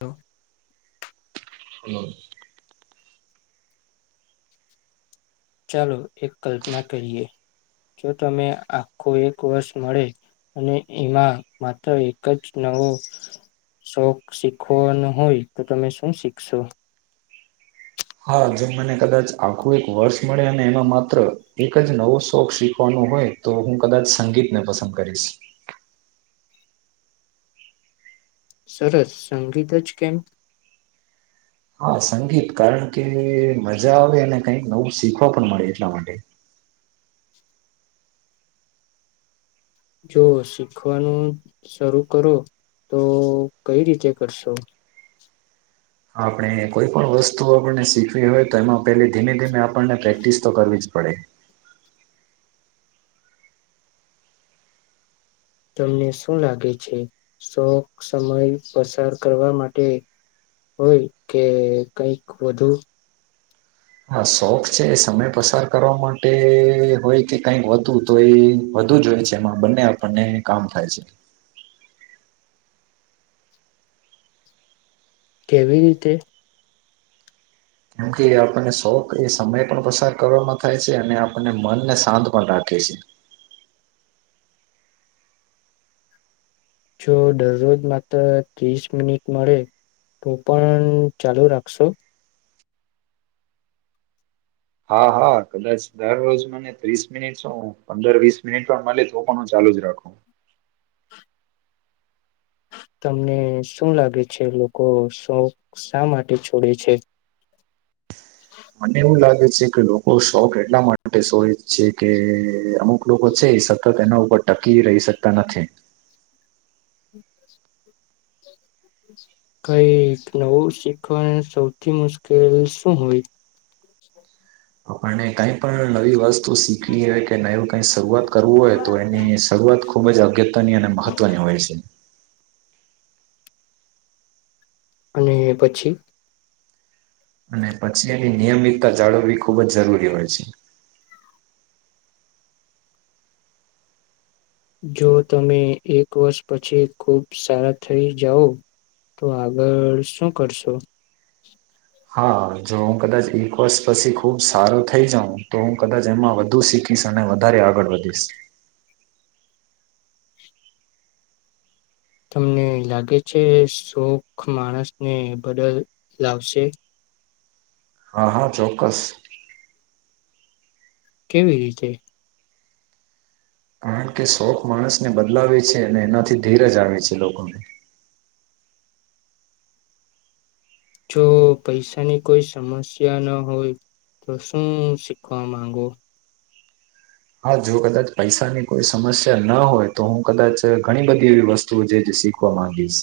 Hello. હાલો. ચાલો એક કલ્પના કરીએ. જો તમે આખો એક વર્ષ મળે અને એમાં માત્ર એક જ નવો શોખ શીખવાનો હોય. તો તમે શું શીખશો? હા જો મને કદાચ આખું એક વર્ષ મળે અને એમાં માત્ર એક જ નવો શોખ શીખવાનો હોય તો હું કદાચ સંગીતને પસંદ કરીશ. સરસ. સંગીત જ કેમ? હા સંગીત કારણ કે મજા આવે અને કઈક નવું શીખવા પણ મળે એટલા માટે. જો શીખવાનું શરૂ કરો તો કઈ રીતે કરશો? આપણે કોઈ પણ વસ્તુ આપણને શીખવી હોય તો એમાં પેલી ધીમે ધીમે આપણને પ્રેક્ટિસ તો કરવી જ પડે. તમને શું લાગે છે? શોખ સમય પસાર કરવા માટે હોય કે કઈક વધુ? હા શોખ છે સમય પસાર કરવા માટે હોય કે કઈક વધુ તો એ વધુ જ હોય છે, એમાં બંને આપણને કામ થાય છે કેવી રીતે? કેમ કે એ આપણને શોખ એ સમય પણ પસાર કરવામાં થાય છે, અને આપણને મનને શાંત પણ રાખે છે, જો દરરોજ માત્ર ત્રીસ મિનિટ મળે તો પણ ચાલુ રાખશો, હા હા કદાચ દરરોજ મને ત્રીસ મિનિટ શ પંદર વીસ મિનિટ પણ મળે તો પણ હું ચાલુ જ રાખું, તમને શું લાગે છે લોકો શોખ શા માટે છોડે છે, મને એવું લાગે છે, કે લોકો શોખ એટલા માટે સોય છે, કે અમુક લોકો છે એ સતત એના ઉપર ટકી રહી શકતા નથી. કઈ નવું શીખવાનું સૌથી મુશ્કેલ શું હોય? આપ આપને કઈ પણ નવી વસ્તુ શીખવી હોય કે નું શરૂઆત કરવું હોય તો એની શઆત ખૂબ જ અગત્યની અને મહત્વની હોય છે, અને પછી અને પછી એની નિયમિતતા જાળવવી ખૂબ જ જરૂરી હોય છે, જો તમે એક વર્ષ પછી ખુબ સારા થઈ જાઓ તો આગળ શું કરશો? હા જો હું કદાચ ઈક્વસ પછી ખુબ સારો થઈ જાઉં, તો હું કદાચ એમાં વધુ શીખીશ અને વધારે આગળ વધીશ. તમને લાગે છે શોખ માણસને બદલ લાવશે? હા હા ચોક્કસ કેવી રીતે? કારણ કે શોખ માણસને બદલાવે છે, અને એનાથી ધીરજ આવે છે લોકોને. જો પૈસાની કોઈ સમસ્યા ન હોય તો શું શીખવા માંગો? હા જો કદાચ પૈસાની કોઈ સમસ્યા ન હોય, તો હું કદાચ ઘણી બધી એવી વસ્તુ તું જે જ શીખવા માંગીશ,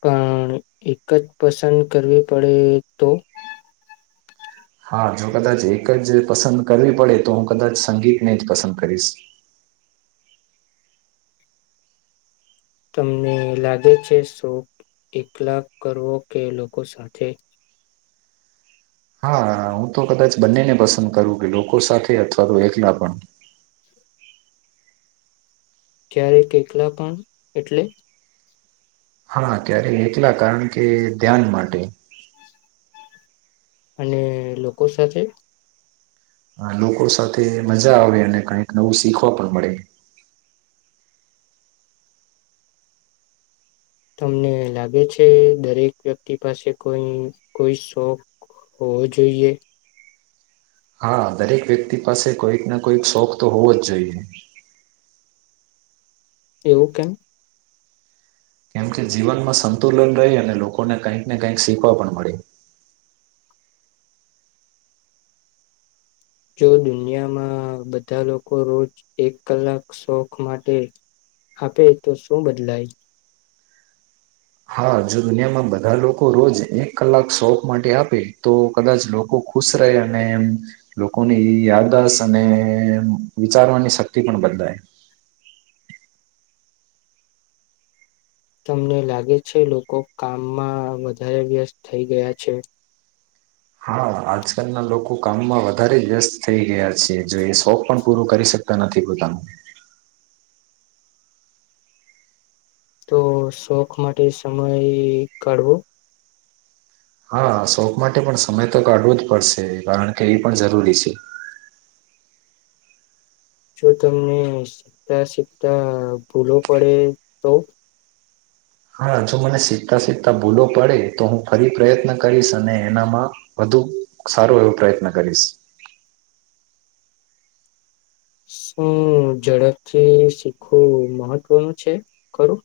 પણ એક જ પસંદ કરવી પડે તો? હા જો કદાચ એક જ પસંદ કરવી પડે તો હું કદાચ સંગીતને જ પસંદ કરીશ, તમને લાગે છે શો એકલા કરવો કે લોકો સાથે? હા હું તો કદાચ બંનેને પસંદ કરું, કે લોકો સાથે અથવા તો એકલા પણ ક્યારે એકલા પણ એટલે હા ક્યારે એકલા કારણ કે ધ્યાન માટે અને લોકો સાથે હા લોકો સાથે મજા આવે અને કઈક નવું શીખવા પણ મળે. તમને લાગે છે દરેક વ્યક્તિ પાસે કોઈ કોઈ શોખ હોવો જોઈએ? હા દરેક વ્યક્તિ પાસે કોઈક ના કોઈક શોખ તો હોવો જ જોઈએ. એવું કેમ? કેમકે જીવનમાં સંતુલન રહી અને લોકોને કંઈક ને કંઈક શીખવા પણ મળે. જો દુનિયામાં બધા લોકો રોજ એક કલાક શોખ માટે આપે તો શું બદલાય? હા જો દુનિયામાં બધા લોકો રોજ એક કલાક શોખ માટે આપે તો કદાચ લોકો ખુશ રહે અને એ લોકોની યાદશ અને વિચારવાની શક્તિ પણ બદલાય. તમને લાગે છે લોકો કામમાં વધારે વ્યસ્ત થઈ ગયા છે? હા આજકાલના લોકો કામમાં વધારે વ્યસ્ત થઈ ગયા છે, જો એ શોખ પણ પૂરો કરી શકતા નથી પોતાનું તો શોખ માટે સમય કાઢવો હા શોખ માટે પણ સમય તો કાઢવો જ પડશે કારણ કે એ પણ જરૂરી છે. જો તમને શીખતા શીખતા ભૂલો પડે તો? હા જો મને શીખતા સીખતા ભૂલો પડે તો હું ફરી પ્રયત્ન કરીશ અને એનામાં વધુ સારો એવો પ્રયત્ન કરીશ. શું ઝડપથી શીખવું મહત્વનું છે ખરું?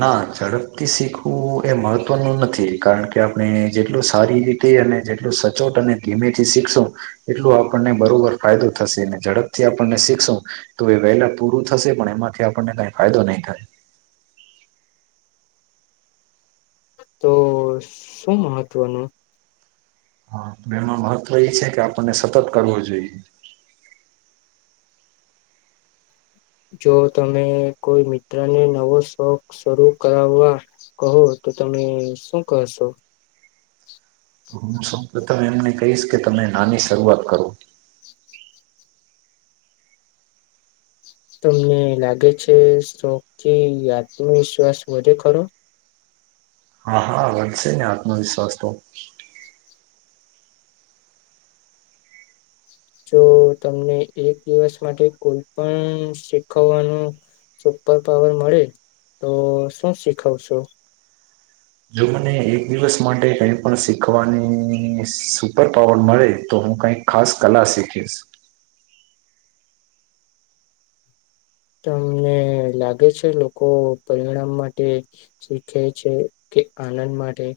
ના ઝડપથી શીખવું એ મહત્વનું નથી કારણ કે આપણે જેટલું સારી રીતે અને જેટલું સચોટ અને ધીમેથી શીખશું એટલું આપણને બરોબર ફાયદો થશે અને ઝડપથી આપણને શીખશું તો એ વહેલા પૂરું થશે પણ એમાંથી આપણને કંઈ ફાયદો નહીં થાય. તો શું મહત્વનું? હા તો એમાં મહત્વ એ છે કે આપણને સતત કરવું જોઈએ જો તમે કોઈ મિત્રને નવો શોખ શરૂ કરાવવા કહો તો તમે શું કરશો? તો હું સ તમે એમને કહીશ કે તમે નાની શરૂઆત કરો. તમને લાગે છે શોખથી આત્મવિશ્વાસ વધે ખરો? હા હા વધશે ને આત્મવિશ્વાસ તો. જો તમને એક દિવસ માટે કોઈ પણ શીખવવાનું સુપર પાવર મળે તો શું શીખવશો? જો મને એક દિવસ માટે કઈ પણ શીખવાની સુપર પાવર મળે તો હું કઈક ખાસ કલા શીખીશ. તમને લાગે છે લોકો પરિણામ માટે શીખે છે કે આનંદ માટે?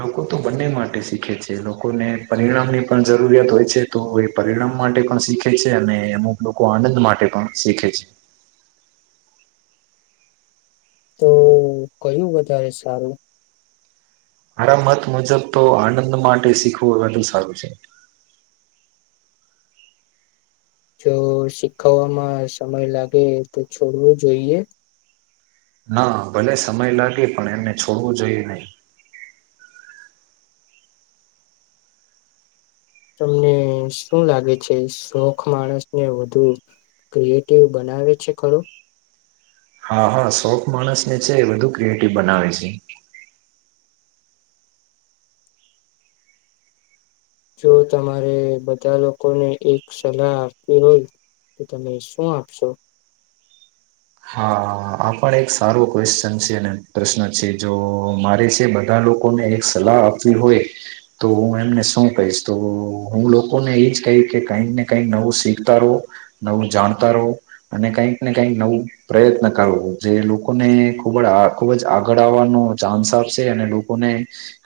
લોકો તો બંને માટે શીખે છે લોકોને પરિણામની પણ જરૂરિયાત હોય છે તો એ પરિણામ માટે પણ શીખે છે અને અમુક લોકો આનંદ માટે પણ શીખે છે. તો કયું વધારે સારું? મારા મત મુજબ તો આનંદ માટે શીખવું વધુ સારું છે. જો શીખવવામાં સમય લાગે તો છોડવો જોઈએ? ના ભલે સમય લાગે પણ એમને છોડવું જોઈએ નહી. તમને શું લાગે છે શોખ માણસને વધુ ક્રિએટિવ બનાવે છે ખરું? હા હા શોખ માણસ ને છે વધધુ ક્રિએટિવ બનાવે છે. જો તમારે બધા લોકોને એક સલાહ આપવી હોય તો તમે શું આપશો? હા આ પણ એક સારો ક્વેશ્ચન છે અને પ્રશ્ન છે જો મારે જે બધા લોકોને એક સલાહ આપવી હોય તો હું એમને શું કહીશ તો હું લોકોને એજ કહીશ કે કઈક ને કઈક નવું શીખતા રહો નવું જાણતા રહો અને કઈક ને કઈક નવું પ્રયત્ન કરવો જે લોકોને ખૂબ જ આ ખૂબ જ આગળ આવવાનો ચાન્સ આપશે અને લોકોને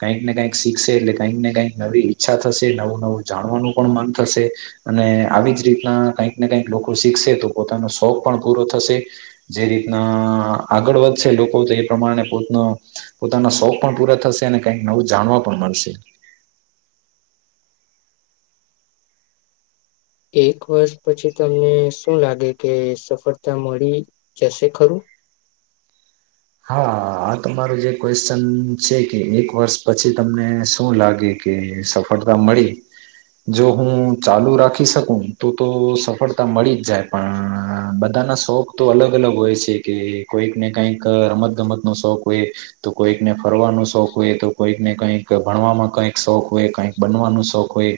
કંઈક ને કઈક શીખશે એટલે કંઈક ને કંઈક નવી ઈચ્છા થશે નવું નવું જાણવાનું પણ મન થશે અને આવી જ રીતના કંઈક ને કંઈક લોકો શીખશે તો પોતાનો શોખ પણ પૂરો થશે જે રીતના આગળ વધશે લોકો તો એ પ્રમાણે પોતનો પોતાના શોખ પણ પૂરા થશે અને કઈક નવું જાણવા પણ મળશે એક વર્ષ પછી તમને શું લાગે કે સફળતા મળી જશે ખરું? હા આ તમારો જે ક્વેશ્ચન છે કે એક વર્ષ પછી તમને શું લાગે કે સફળતા મળી. જો હું ચાલુ રાખી શકું તો તો સફળતા મળી જ જાય પણ બધાના શોખ તો અલગ અલગ હોય છે કે કોઈક ને કઈક [unintelligible] રમત ગમત ન શોખ હોય તો કોઈકને ફરવાનો શોખ હોય તો કોઈકને કઈક ભણવામાં કઈક શોખ હોય કઈક બનવાનો શોખ હોય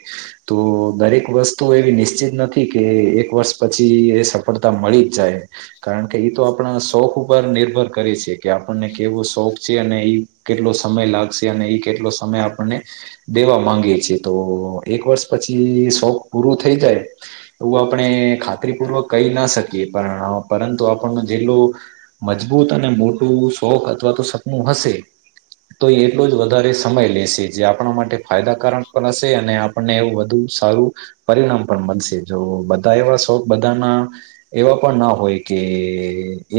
તો દરેક વસ્તુ એવી નિશ્ચિત નથી કે એક વર્ષ પછી એ સફળતા મળી જ જાય કારણ કે એ તો આપણા શોખ ઉપર નિર્ભર કરે છે કે આપણને કેવો શોખ છે અને એ કેટલો સમય લાગશે અને ઈ કેટલો સમય આપણને દેવા માંગી છે તો એક વર્ષ પછી શોખ પૂરું થઈ જાય એવું આપણે ખાતરી પૂર્વક કહી ના શકીએ પણ પરંતુ આપણ જેટલો મજબ અજબૂત અને મોટું શોખ અથવા તો સપનું હશે તો એટલો જ વધારે સમય લેશે જે આપણા માટે ફાયદાકારક પણ હશે અને આપણને એવું વધુ સારું પરિણામ પણ મળશે જો બધા એવા શોખ બધાના એવા પણ ના હોય કે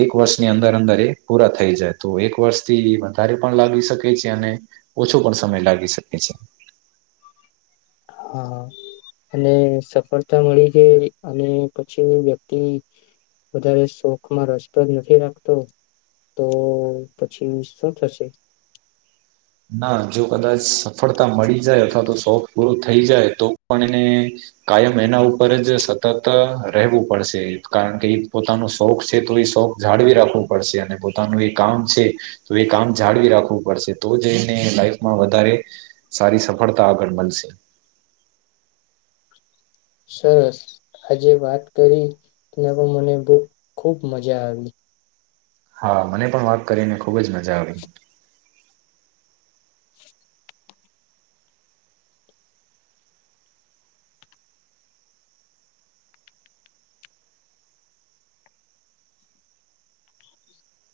એક વર્ષની અંદર [unintelligible] પૂરા થઈ જાય તો એક વર્ષ થી વધારે પણ લાગી શકે છે અને ઓછો પણ સમય લાગી શકે છે. હા અને સફળતા મળી જાય અને પછી વ્યક્તિ વધારે શોખમાં રસપ્રદ નથી રાખતો તો પછી શું થશે? ના જો કદાચ સફળતા મળી જાય અથવા તો શોખ પૂરો થઈ જાય તો પણ એને કાયમ એના ઉપર જ સતત રહેવું પડશે કારણ કે એ પોતાનો શોખ છે તો એ શોખ જાળવી રાખવું પડશે અને પોતાનું એ કામ છે તો એ કામ જાળવી રાખવું પડશે. તો જઈને લાઈફમાં વધારે સારી સફળતા આગળ મળશે. સરસ આજે વાત કરીને તો મને બ ખુબ મજા આવી. હા મને પણ વાત કરીને ખુબ જ મજા આવી.